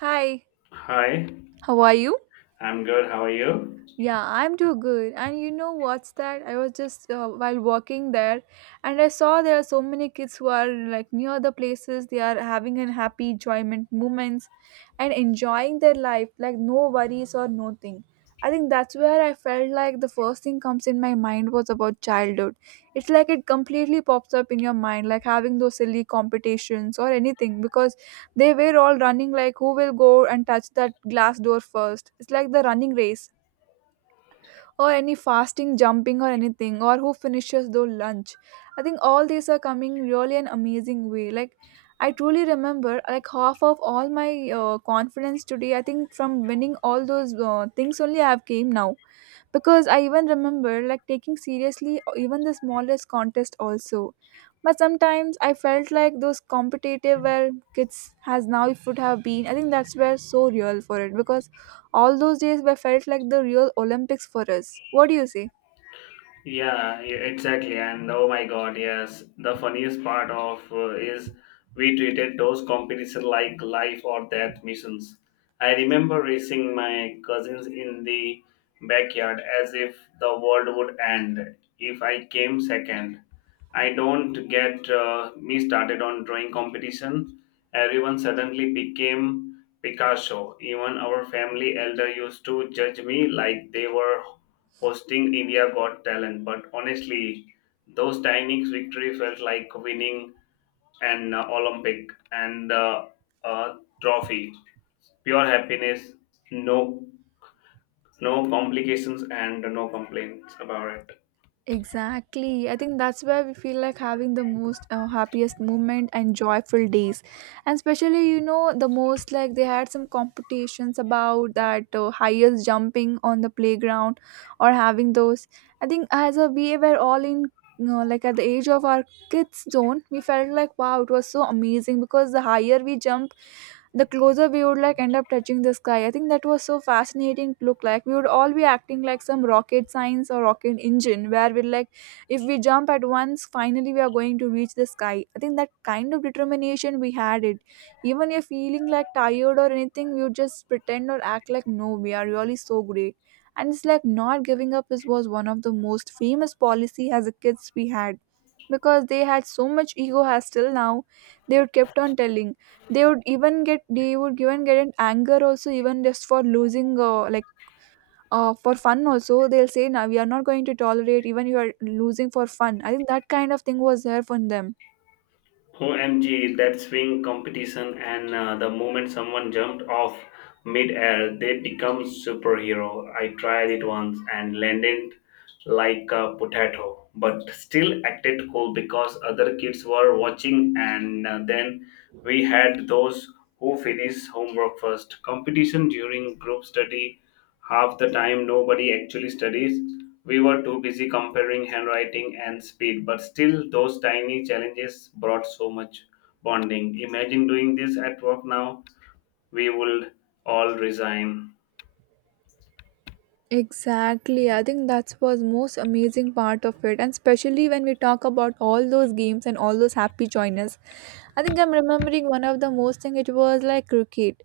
Hi, Hi, how are you? I'm good. How are you? Yeah, I'm too good. And you know what's that? I was just while walking there and I saw there are so many kids who are like near the places they are having an happy enjoyment moments and enjoying their life like no worries or nothing. I think that's where I felt like the first thing comes in my mind was about childhood. It's like it completely pops up in your mind like having those silly competitions or anything because they were all running like who will go and touch that glass door first. It's like the running race or any fasting, jumping, or anything, or who finishes their lunch. I think all these are coming really an amazing way. Like I truly remember like half of all my confidence today. I think from winning all those things only I have came now, because I even remember like taking seriously even the smallest contest also. But sometimes I felt like those competitive where kids has now, it would have been, I think that's where so real for it, because all those days were felt like the real olympics for us. What do you say? Yeah, yeah, exactly. And oh my God, yes. The funniest part of is we treated those competitions like life or death missions. I remember racing my cousins in the backyard as if the world would end if I came second. I don't get me started on drawing competition. Everyone suddenly became Picasso. Even our family elder used to judge me like they were hosting India Got Talent, but honestly, those timings victory felt like winning an Olympic and a trophy. Pure happiness, no no complications and no complaints about it. Exactly. I think that's where we feel like having the most happiest moment and joyful days. And especially, the most like they had some competitions about that highest jumping on the playground or having those. I think as a we were all in, like at the age of our kids zone, we felt like wow, it was so amazing, because the higher we jump, the closer we would like end up touching the sky. I think that was so fascinating to look like. We would all be acting like some rocket science or rocket engine where we're like, if we jump at once, finally we are going to reach the sky. I think that kind of determination we had it. Even if feeling like tired or anything, we would just pretend or act like, no, we are really so great. And it's like not giving up is was one of the most famous policy as a kids we had, because they had so much ego. As till now they would kept on telling, they would even get an anger also even just for losing, like, for fun also they'll say, now we are not going to tolerate even you are losing for fun. I think that kind of thing was there from them. OMG, that swing competition and the moment someone jumped off mid-air, they become superhero. I tried it once and landed like a potato, but still acted cool because other kids were watching. And then we had those who finish homework first. Competition during group study. Half the time, nobody actually studies. We were too busy comparing handwriting and speed, but still, those tiny challenges brought so much bonding. Imagine doing this at work now, we would all resign. Exactly. I think that was most amazing part of it. And especially when we talk about all those games and all those happy joiners, I think I'm remembering one of the most thing, it was like cricket.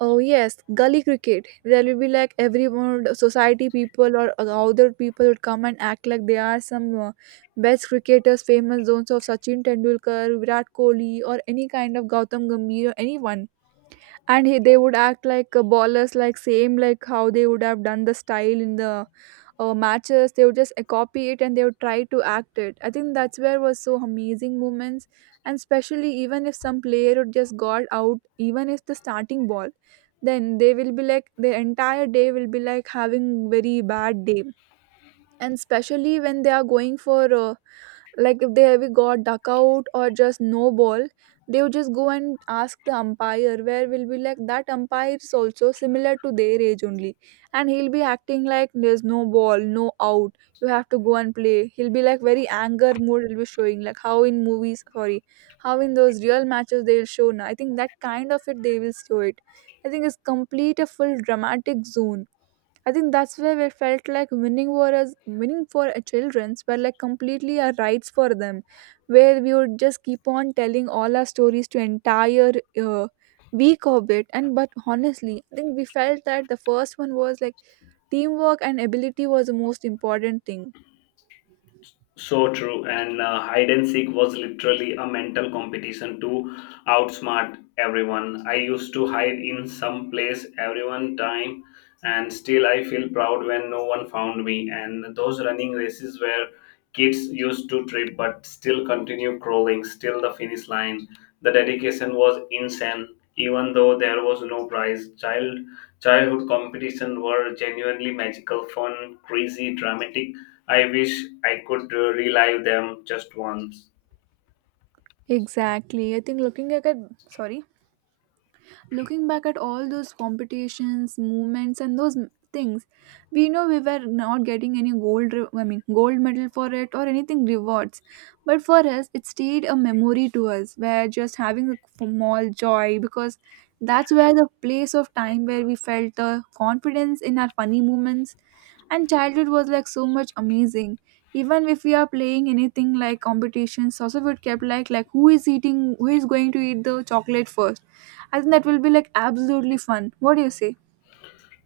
Oh yes, gully cricket. There will be like everyone, society people or other people would come and act like they are some best cricketers, famous zones of Sachin Tendulkar, Virat Kohli, or any kind of Gautam Gambhir, or anyone. And he, they would act like ballers, like same like how they would have done the style in the matches. They would just copy it, and they would try to act it. I think that's where was so amazing moments. And especially even if some player would just got out, even if the starting ball, then they will be like the entire day will be like having very bad day. And especially when they are going for, like if they ever got duck out or just no ball, they would just go and ask the umpire, where will be like that umpire is also similar to their age only, and he'll be acting like there's no ball, no out, you have to go and play. He'll be like very anger mood, he'll be showing like how in movies, sorry, how in those real matches they'll show now. I think that kind of it they will show it. I think it's complete a full dramatic zone. I think that's where we felt like winning for us, winning for our childrens were like completely our rights for them, where we would just keep on telling all our stories to entire uh, week of it. And but honestly, I think we felt that the first one was like teamwork, and ability was the most important thing. So true, and hide and seek was literally a mental competition to outsmart everyone. I used to hide in some place every one time, and still I feel proud when no one found me. And those running races where kids used to trip but still continue crawling, still the finish line. The dedication was insane, even though there was no prize. Childhood competition were genuinely magical, fun, crazy, dramatic. I wish I could relive them just once. Exactly. I think sorry looking back at all those competitions movements and those things, we know we were not getting any gold re- I mean gold medal for it or anything rewards, but for us it stayed a memory to us, where just having a small joy, because that's where the place of time where we felt the confidence in our funny moments, and childhood was like so much amazing. Even if we are playing anything like competitions also, it kept like who is going to eat the chocolate first. I think that will be like absolutely fun. What do you say?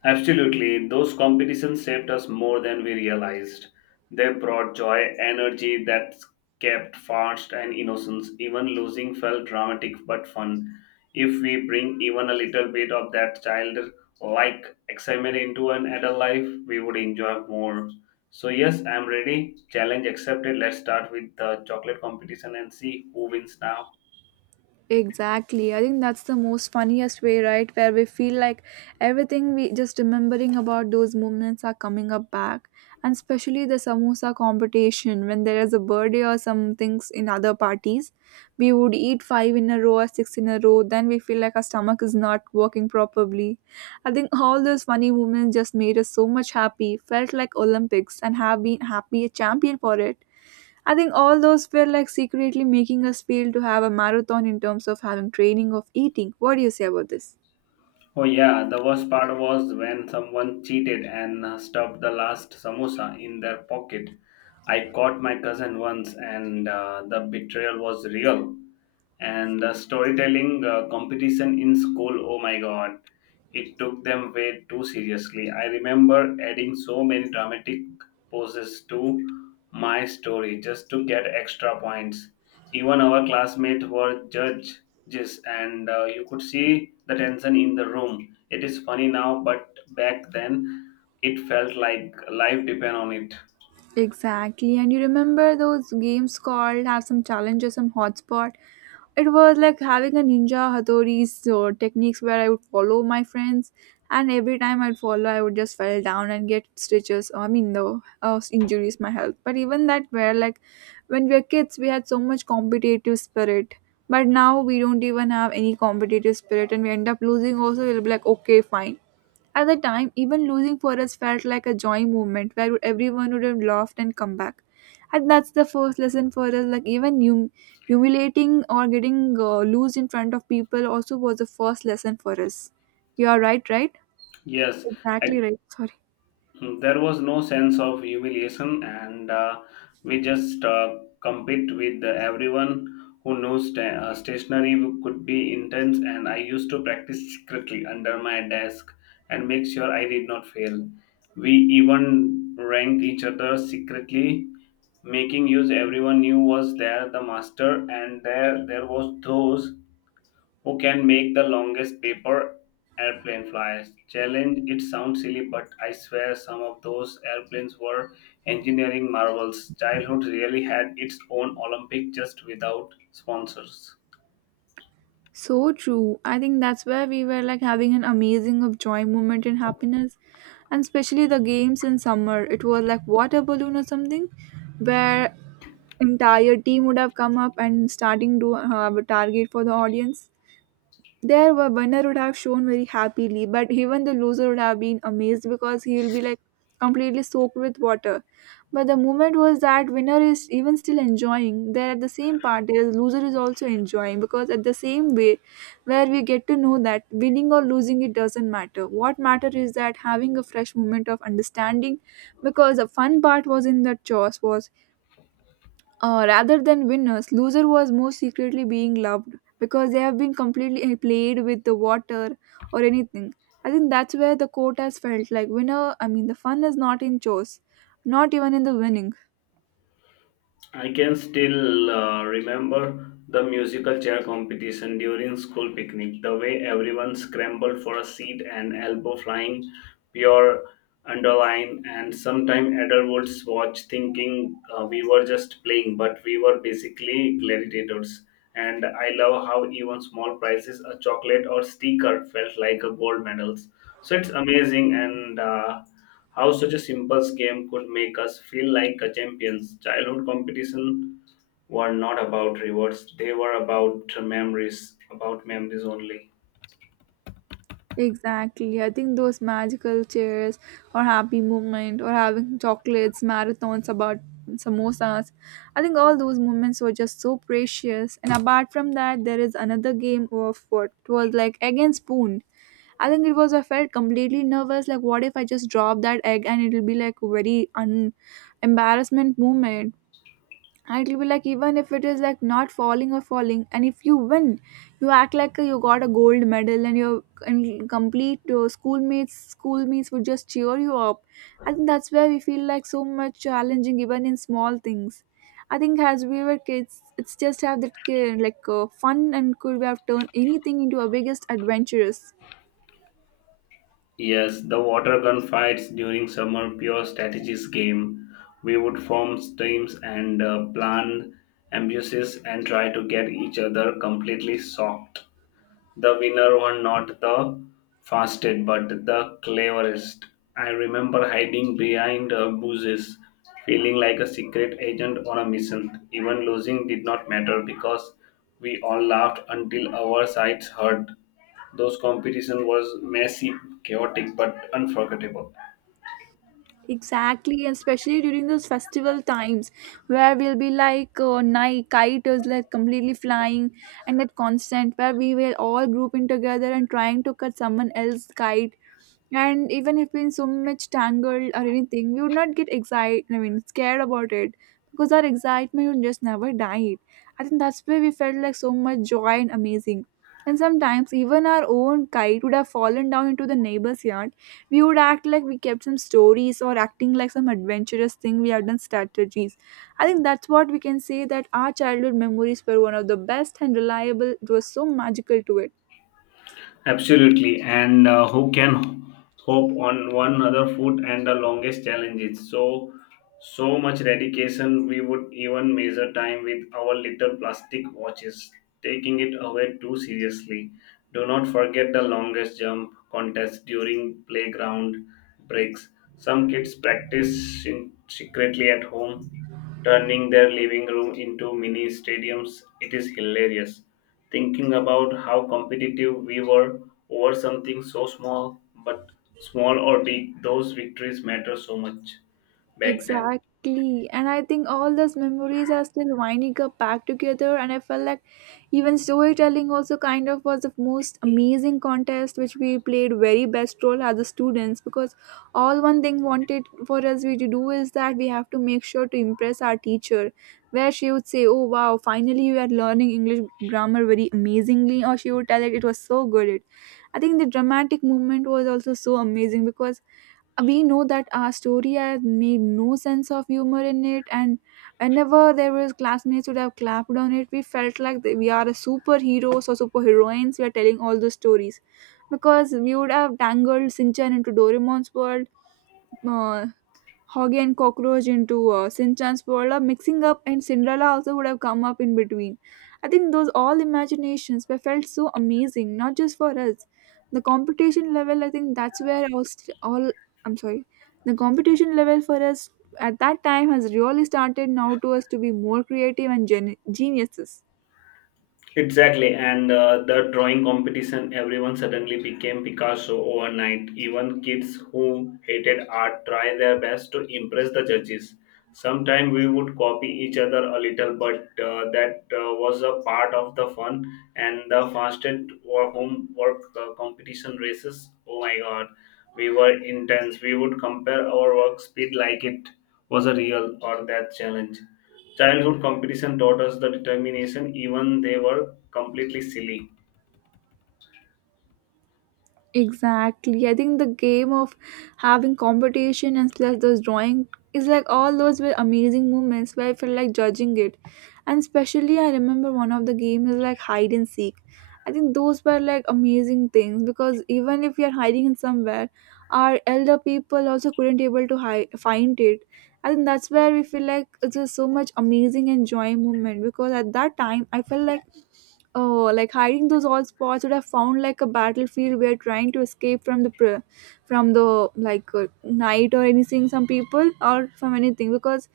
Absolutely, those competitions saved us more than we realized. They brought joy, energy that kept fast and innocence. Even losing felt dramatic but fun. If we bring even a little bit of that childlike excitement into an adult life, we would enjoy more. So yes, I'm ready. Challenge accepted. Let's start with the chocolate competition and see who wins now. Exactly. I think that's the most funniest way, right? Where we feel like everything we just remembering about those moments are coming up back. And especially the samosa competition when there is a birthday or some things in other parties, we would eat five in a row or six in a row, then we feel like our stomach is not working properly. I think all those funny moments just made us so much happy, felt like Olympics, and have been happy a champion for it. I think all those were like secretly making us feel to have a marathon in terms of having training of eating. What do you say about this? Oh yeah, the worst part was when someone cheated and stuffed the last samosa in their pocket. I caught my cousin once, and the betrayal was real. And the storytelling competition in school, oh my God, it took them way too seriously. I remember adding so many dramatic poses to my story just to get extra points. Even our classmates were judges, and you could see the tension in the room. It is funny now, but back then it felt like life depend on it. Exactly. And you remember those games called have some challenges, some hotspot. It was like having a ninja hatori's techniques, where I would follow my friends, and every time I'd follow, I would just fall down and get stitches. I mean, the injuries, my health. But even that, where like when we were kids, we had so much competitive spirit. But now we don't even have any competitive spirit, and we end up losing. Also, we'll be like, okay, fine, at the time, even losing for us felt like a joy moment, where everyone would have laughed and come back. And that's the first lesson for us. Like even humiliating or getting, loose in front of people also was the first lesson for us. You are right, right? Yes, Exactly right. Sorry. there was no sense of humiliation, and we just compete with everyone who knows stationery could be intense, and I used to practice secretly under my desk and make sure I did not fail. We even ranked each other secretly, making use everyone knew was there the master. And there was those who can make the longest paper airplane fly? Challenge, it sounds silly, but I swear some of those airplanes were engineering marvels. Childhood really had its own Olympic just without sponsors. So true. I think that's where we were like having an amazing of joy moment and happiness. And especially the games in summer, it was like water balloon or something, where entire team would have come up and starting to have a target for the audience. There, the winner would have shown very happily, but even the loser would have been amazed, because he will be like completely soaked with water. But the moment was that winner is even still enjoying. There at the same part, the loser is also enjoying, because at the same way, where we get to know that winning or losing, it doesn't matter. What matter is that having a fresh moment of understanding, because the fun part was in that chores, was, rather than winners, loser was more secretly being loved, because they have been completely played with the water or anything. I think that's where the court has felt like winner. I mean, the fun is not in chores, not even in the winning. I can still remember the musical chair competition during school picnic, the way everyone scrambled for a seat and elbow flying, pure underline, and sometimes adults watch thinking we were just playing, but we were basically gladiators. And I love how even small prizes, a chocolate or sticker, felt like a gold medals. So it's amazing and. How such a simple game could make us feel like a champions. Childhood competition were not about rewards; they were about memories only. Exactly. I think those magical chairs, or happy moment, or having chocolates, marathons about samosas, I think all those moments were just so precious. And apart from that, there is another game of what it was like against spoon. I think it was, I felt completely nervous. Like, what if I just drop that egg, and it'll be like very un embarrassment moment. And it'll be like even if it is like not falling or falling, and if you win, you act like you got a gold medal, and complete your schoolmates would just cheer you up. I think that's where we feel like so much challenging even in small things. I think as we were kids, it's just have that like fun, and could we have turned anything into a biggest adventurous. Yes, the water gun fights during summer pure strategies game. We would form teams and plan ambushes and try to get each other completely soaked. The winner won not the fastest but the cleverest. I remember hiding behind bushes, feeling like a secret agent on a mission. Even losing did not matter because we all laughed until our sides hurt. Those competition was messy, chaotic, but unforgettable. Exactly, and especially during those festival times, where we'll be like night kite is like completely flying, and that constant where we will all group in together and trying to cut someone else's kite. And even if we in so much tangled or anything, we would not get excited, I mean, scared about it, because our excitement would just never die. I think that's where we felt like so much joy and amazing. And sometimes, even our own kite would have fallen down into the neighbor's yard. We would act like we kept some stories or acting like some adventurous thing we have done strategies. I think that's what we can say that our childhood memories were one of the best and reliable. It was so magical to it. Absolutely, and who can hope on one other foot and the longest challenges? So much dedication. We would even measure time with our little plastic watches, taking it away too seriously. Do not forget the longest jump contest during playground breaks. Some kids practice in- secretly at home, turning their living room into mini stadiums. It is hilarious thinking about how competitive we were over something so small, but small or big, those victories matter so much back then. Exactly. And I think all those memories are still winding up back together. And I felt like even storytelling also kind of was the most amazing contest which we played very best role as the students because all one thing wanted for us we to do is that we have to make sure to impress our teacher where she would say, "Oh wow, finally you are learning English grammar very amazingly," or she would tell it was so good. It I think the dramatic moment was also so amazing because we know that our story had made no sense of humor in it, and whenever there was classmates would have clapped on it we felt like that we are a superheroes or superheroines we are telling all those stories because we would have tangled Sinchan into Doraemon's world, uh, Hoggy and Cockroach into Sinchan's world are mixing up, and Cinderella also would have come up in between. I think those all imaginations were felt so amazing, not just for us. The competition level, I think that's where all, all I'm sorry, the competition level for us at that time has really started now to us to be more creative and geniuses. Exactly, and the drawing competition, everyone suddenly became Picasso overnight. Even kids who hated art try their best to impress the judges. Sometimes we would copy each other a little, but that was a part of the fun. And the fastest homework competition races, oh my God, we were intense. We would compare our work speed like it was a real or that challenge. Childhood competition taught us the determination, even they were completely silly. Exactly. I think the game of having competition and slash those drawing is like all those were amazing moments where I felt like judging it. And especially I remember one of the games is like hide and seek. I think those were like amazing things because even if we are hiding in somewhere, our elder people also couldn't able to hide, find it. I think that's where we feel like it's just so much amazing and joy moment because at that time I felt like, oh, like hiding those old spots would have found like a battlefield where trying to escape from the from the like night or anything. Some people or from anything because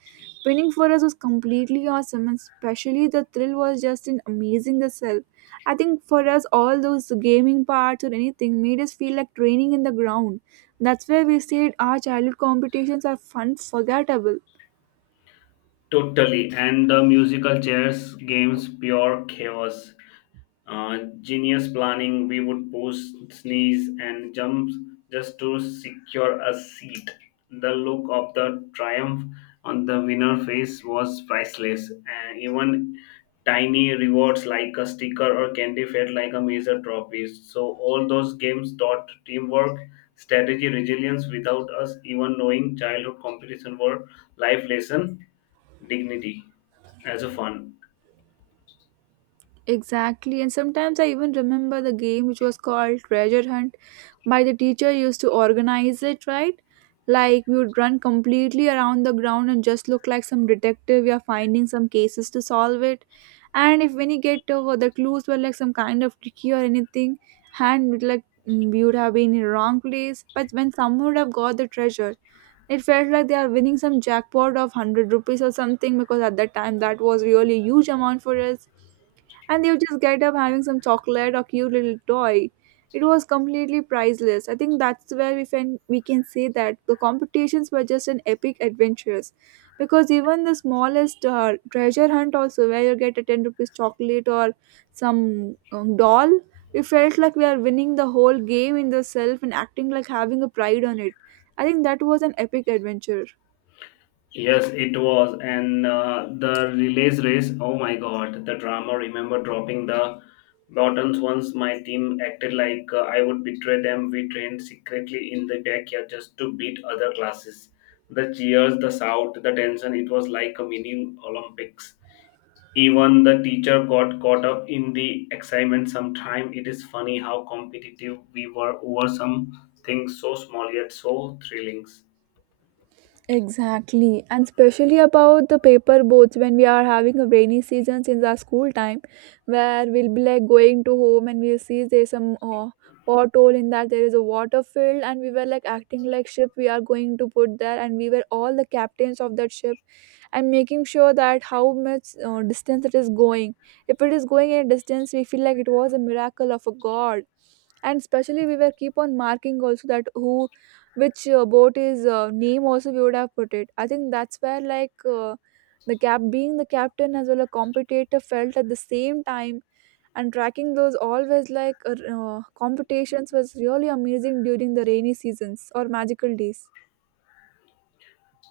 winning for us was completely awesome, and especially the thrill was just in amazing the self. I think for us, all those gaming parts or anything made us feel like training in the ground. That's why we said our childhood competitions are fun, forgettable. Totally. And the musical chairs games, pure chaos. Genius planning, we would pose, sneeze, and jump just to secure a seat. The look of the triumph on the winner's face was priceless, and even tiny rewards like a sticker or candy felt like a major trophy. So, all those games taught teamwork, strategy, resilience without us even knowing childhood competition were life lesson, dignity as a fun. Exactly, and sometimes I even remember the game which was called Treasure Hunt by the teacher used to organize it, right? Like we would run completely around the ground and just look like some detective. We are finding some cases to solve it, and if when you get over the clues were like some kind of tricky or anything, and we'd like we would have been in the wrong place. But when someone would have got the treasure, it felt like they are winning some jackpot of 100 rupees or something because at that time that was really huge amount for us, and they would just get up having some chocolate or cute little toy. It was completely priceless. I think that's where we can say that the competitions were just an epic adventures, because even the smallest treasure hunt also where you get a 10 rupees chocolate or some doll, we felt like we are winning the whole game in the self and acting like having a pride on it. I think that was an epic adventure. Yes, it was. And the relays race, oh my God, the drama. Remember dropping the buttons once my team acted like I would betray them. We trained secretly in the backyard just to beat other classes. The cheers, the shout, the tension, it was like a mini Olympics. Even the teacher got caught up in the excitement sometime. It is funny how competitive we were over some things so small yet so thrilling. Exactly, and especially about the paper boats when we are having a rainy season since our school time, where we'll be like going to home and we'll see there's some pothole in that there is a water field, and we were like acting like ship we are going to put there, and we were all the captains of that ship, and making sure that how much distance it is going. If it is going in a distance we feel like it was a miracle of a god, and especially we were keep on marking also that who which boat is name also we would have put it. I think that's where like the cap being the captain as well a competitor felt at the same time, and tracking those always like competitions was really amazing during the rainy seasons or magical days.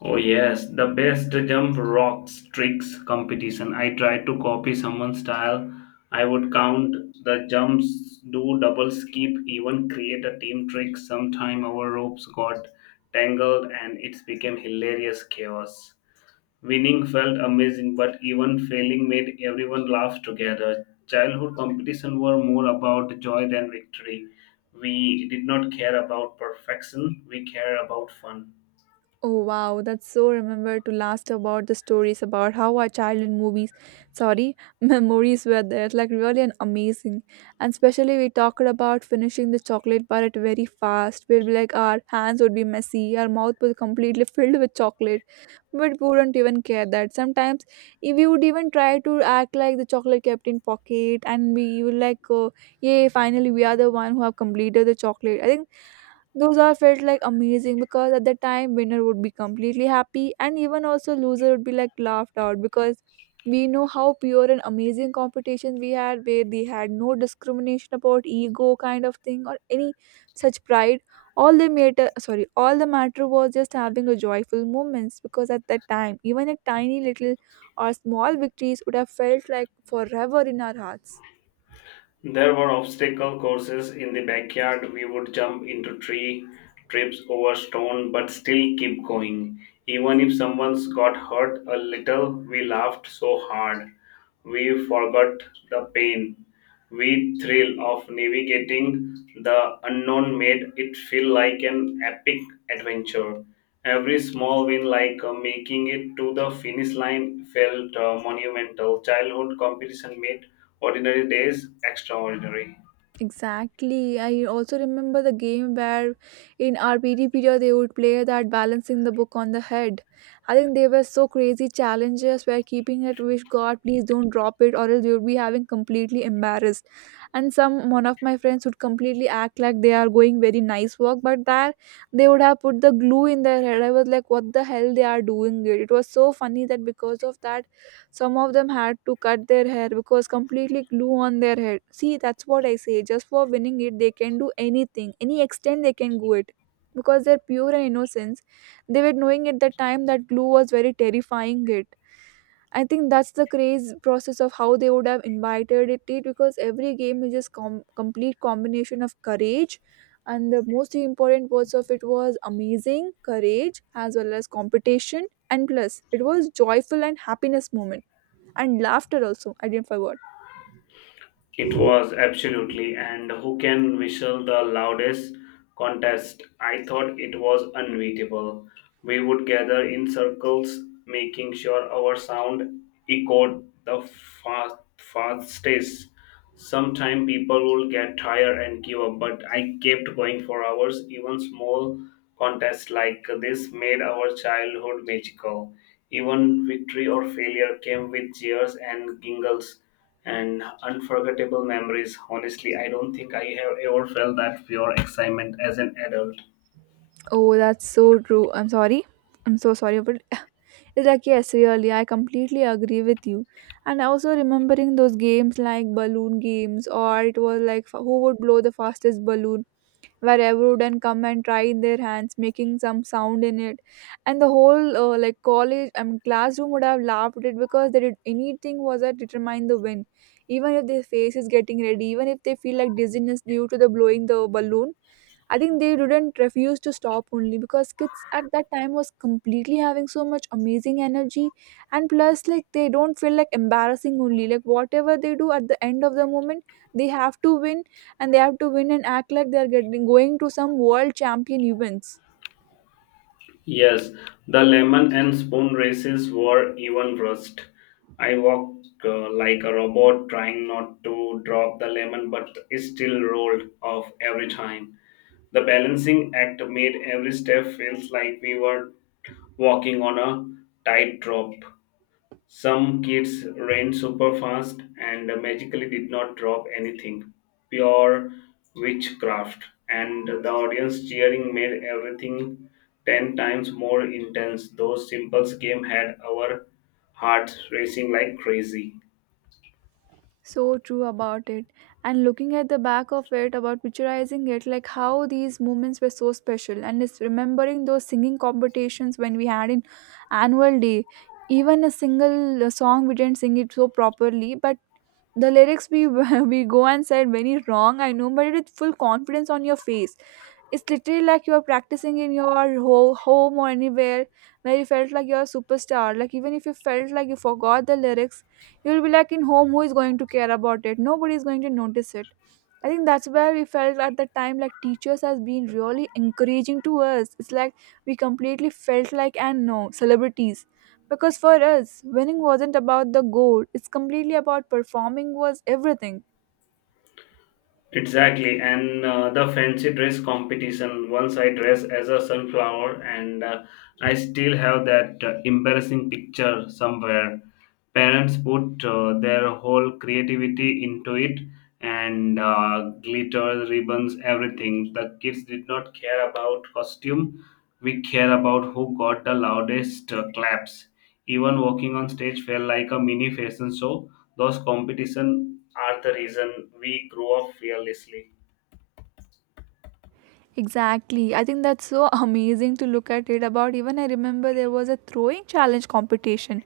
Oh yes, the best jump rocks tricks competition. I tried to copy someone's style. I would count the jumps, do double skip, even create a team trick. Sometime our ropes got tangled and it became hilarious chaos. Winning felt amazing, but even failing made everyone laugh together. Childhood competition were more about joy than victory. We did not care about perfection, we care about fun. Oh wow, that's so remember to last about the stories about how our childhood movies, sorry, memories were there. It's like really an amazing. And especially we talked about finishing the chocolate bar at very fast. We'll be like our hands would be messy, our mouth was completely filled with chocolate, but we wouldn't even care that. Sometimes if we would even try to act like the chocolate kept in pocket, and we would like, oh, yay, finally we are the one who have completed the chocolate. I think those all felt like amazing because at the time winner would be completely happy and even also loser would be like laughed out because we know how pure and amazing competition we had where they had no discrimination about ego kind of thing or any such pride. All they matter sorry, all the matter was just having a joyful moments because at that time even a tiny little or small victories would have felt like forever in our hearts. There were obstacle courses in the backyard. We would jump into tree trips over stone, but still keep going. Even if someone's got hurt a little, we laughed so hard. We forgot the pain. We thrill of navigating the unknown made it feel like an epic adventure. Every small win, like making it to the finish line, felt monumental. Childhood competition made ordinary days extraordinary. Exactly. I also remember the game where in our PD period they would play that balancing the book on the head. I think they were so crazy challenges where keeping it wish God please don't drop it or else you would be having completely embarrassed. And some one of my friends would completely act like they are going very nice walk, but that they would have put the glue in their head. I was like, what the hell they are doing it? It was so funny that because of that some of them had to cut their hair because completely glue on their head. See, that's what I say. Just for winning it, they can do anything, any extent they can go it. Because they're pure and innocence, they were knowing at the time that glue was very terrifying. It. I think that's the craze process of how they would have invited it because every game is just complete combination of courage, and the most important words of it was amazing courage as well as competition and plus it was joyful and happiness moment and laughter also I didn't forget. It was absolutely, and who can whistle the loudest contest? I thought it was unbeatable. We would gather in circles, making sure our sound echoed the fastest. Sometime people would get tired and give up, but I kept going for hours. Even small contests like this made our childhood magical. Even victory or failure came with cheers and giggles and unforgettable memories. Honestly, I don't think I have ever felt that pure excitement as an adult. Oh, that's so true. I'm sorry. I'm so sorry, but it's like yes, really, I completely agree with you. And also remembering those games like balloon games, or it was like who would blow the fastest balloon, where everyone would come and try in their hands, making some sound in it, and the whole like college, I mean classroom would have laughed at it because they did anything was that determine the win, even if their face is getting ready, even if they feel like dizziness due to the blowing the balloon. I think they didn't refuse to stop only because kids at that time was completely having so much amazing energy, and plus like they don't feel like embarrassing only. Like whatever they do at the end of the moment they have to win, and they have to win and act like they are getting going to some world champion events. Yes, the lemon and spoon races were even worse. I walked like a robot trying not to drop the lemon, but it still rolled off every time. The balancing act made every step feels like we were walking on a tightrope. Some kids ran super fast and magically did not drop anything. Pure witchcraft. And the audience cheering made everything 10 times more intense. Those simple games had our hearts racing like crazy. So true about it, and looking at the back of it about picturizing it like how these moments were so special, and it's remembering those singing competitions when we had in annual day. Even a single song we didn't sing it so properly, but the lyrics we we go and said very wrong, I know, but it with full confidence on your face it's literally like you're practicing in your home or anywhere where you felt like you're a superstar. Like even if you felt like you forgot the lyrics, you'll be like in home, who is going to care about it? Nobody is going to notice it. I think that's where we felt at the time like teachers has been really encouraging to us. It's like we completely felt like and no celebrities. Because for us, winning wasn't about the goal. It's completely about performing was everything. Exactly, and the fancy dress competition. Once I dressed as a sunflower, and I still have that embarrassing picture somewhere. Parents put their whole creativity into it, and glitter, ribbons, everything. The kids did not care about costume. We care about who got the loudest claps. Even walking on stage felt like a mini fashion show. Those competition are the reason we grow up fearlessly. Exactly. I think that's so amazing to look at it about. Even I remember there was a throwing challenge competition.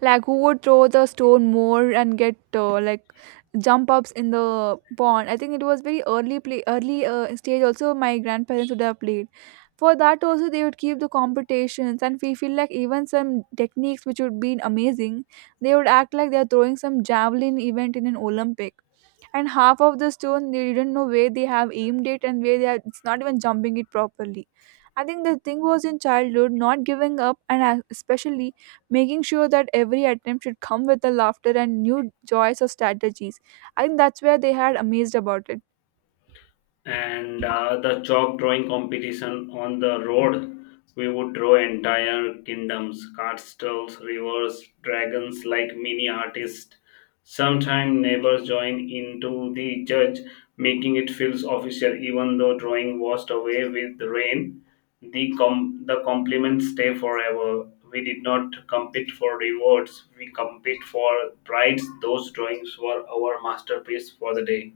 Like who would throw the stone more and get like jump ups in the pond. I think it was very early play early stage also my grandparents would have played. For that also they would keep the competitions, and we feel like even some techniques which would be amazing, they would act like they're throwing some javelin event in an Olympic, and half of the stone they didn't know where they have aimed it and where they are, it's not even jumping it properly. I think the thing was in childhood not giving up, and especially making sure that every attempt should come with a laughter and new joys or strategies. I think that's where they had amazed about it. And the chalk drawing competition on the road, we would draw entire kingdoms, castles, rivers, dragons, like mini artists. Sometimes neighbors join into the judge, making it feels official. Even though drawing washed away with rain, the the compliments stay forever. We did not compete for rewards, we compete for prides. Those drawings were our masterpiece for the day.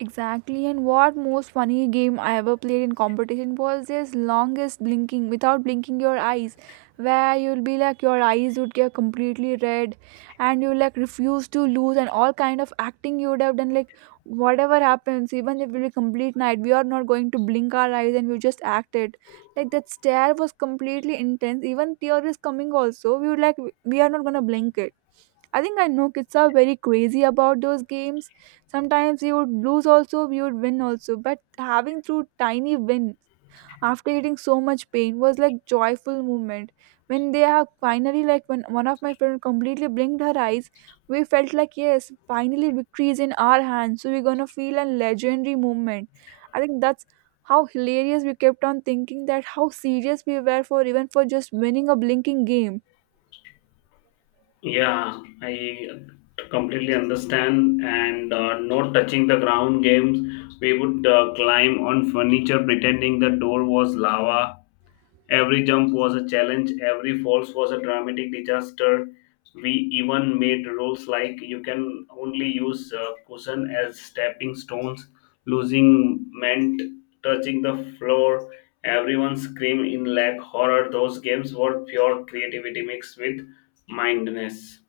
Exactly, and what most funny game I ever played in competition was this longest blinking without blinking your eyes, where you'll be like your eyes would get completely red, and you like refuse to lose, and all kind of acting you would have done, like whatever happens, even if it will be complete night, we are not going to blink our eyes, and we just acted like that stare was completely intense. Even tear is coming also. We would like we are not gonna blink it. I think I know kids are very crazy about those games. Sometimes you would lose also, you would win also. But having through tiny win after getting so much pain was like joyful moment. When they have finally, like when one of my friend completely blinked her eyes, we felt like yes, finally victory is in our hands. So we're gonna feel a legendary moment. I think that's how hilarious we kept on thinking that how serious we were for even for just winning a blinking game. Yeah, I completely understand. And not touching the ground games, we would climb on furniture pretending the door was lava. Every jump was a challenge, every falls was a dramatic disaster. We even made rules like you can only use cushion as stepping stones, losing meant touching the floor. Everyone screamed in lack horror. Those games were pure creativity mixed with mindness.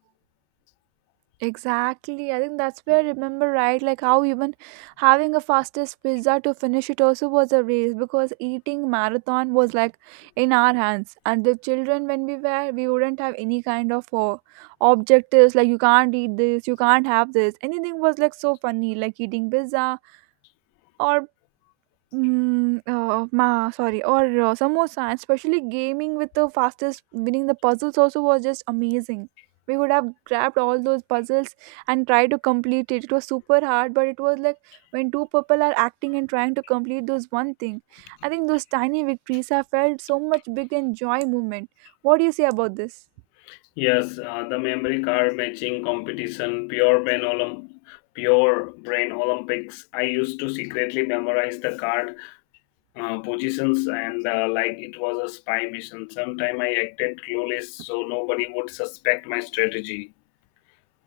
Exactly. I think that's where I remember, right, like how even having a fastest pizza to finish it also was a race because eating marathon was like in our hands. And the children when we wouldn't have any kind of objectives, like you can't eat this, you can't have this. Anything was like so funny, like eating pizza or sorry, or samosa, and especially gaming with the fastest winning the puzzles also was just amazing. We would have grabbed all those puzzles and tried to complete it. It was super hard, but it was like when two people are acting and trying to complete those one thing. I think those tiny victories have felt so much big and joy moment. What do you say about this? Yes, the memory card matching competition, pure brain Olympics. I used to secretly memorize the card positions, and like it was a spy mission. Sometime I acted clueless so nobody would suspect my strategy,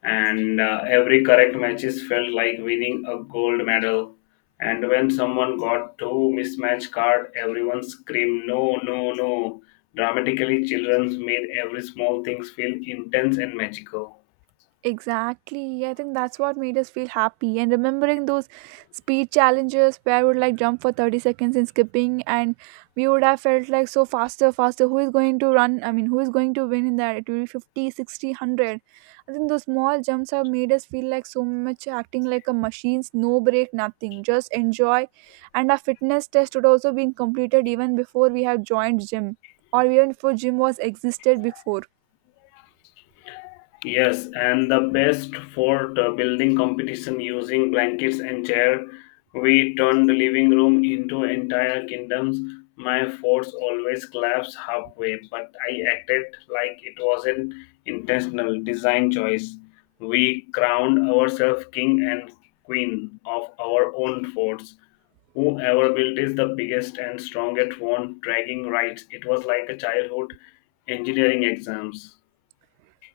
and every correct matches felt like winning a gold medal. And when someone got two mismatched card, everyone screamed no, no, no. Dramatically, children made every small things feel intense and magical. Exactly. I think that's what made us feel happy. And remembering those speed challenges where we would like jump for 30 seconds in skipping, and we would have felt like so faster, faster. Who is going to run? I mean, who is going to win in that? It will be 50, 60, 100. I think those small jumps have made us feel like so much acting like a machines, no break, nothing. Just enjoy. And our fitness test would also been completed even before we have joined gym, or even before gym was existed before. Yes, and the best for the building competition using blankets and chair. We turned the living room into entire kingdoms. My force always collapsed halfway, but I acted like it was an intentional design choice. We crowned ourselves king and queen of our own forts. Whoever built is the biggest and strongest one, dragging rights. It was like a childhood engineering exams.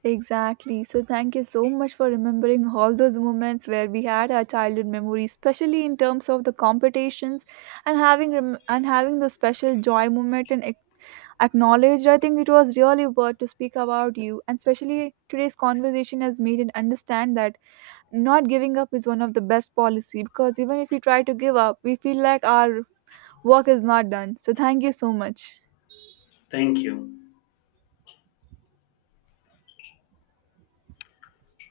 Exactly. So, thank you so much for remembering all those moments where we had our childhood memories, especially in terms of the competitions and and having the special joy moment and acknowledged. I think it was really worth to speak about you, and especially today's conversation has made it understand that not giving up is one of the best policy because even if you try to give up, we feel like our work is not done. So, thank you so much. Thank you.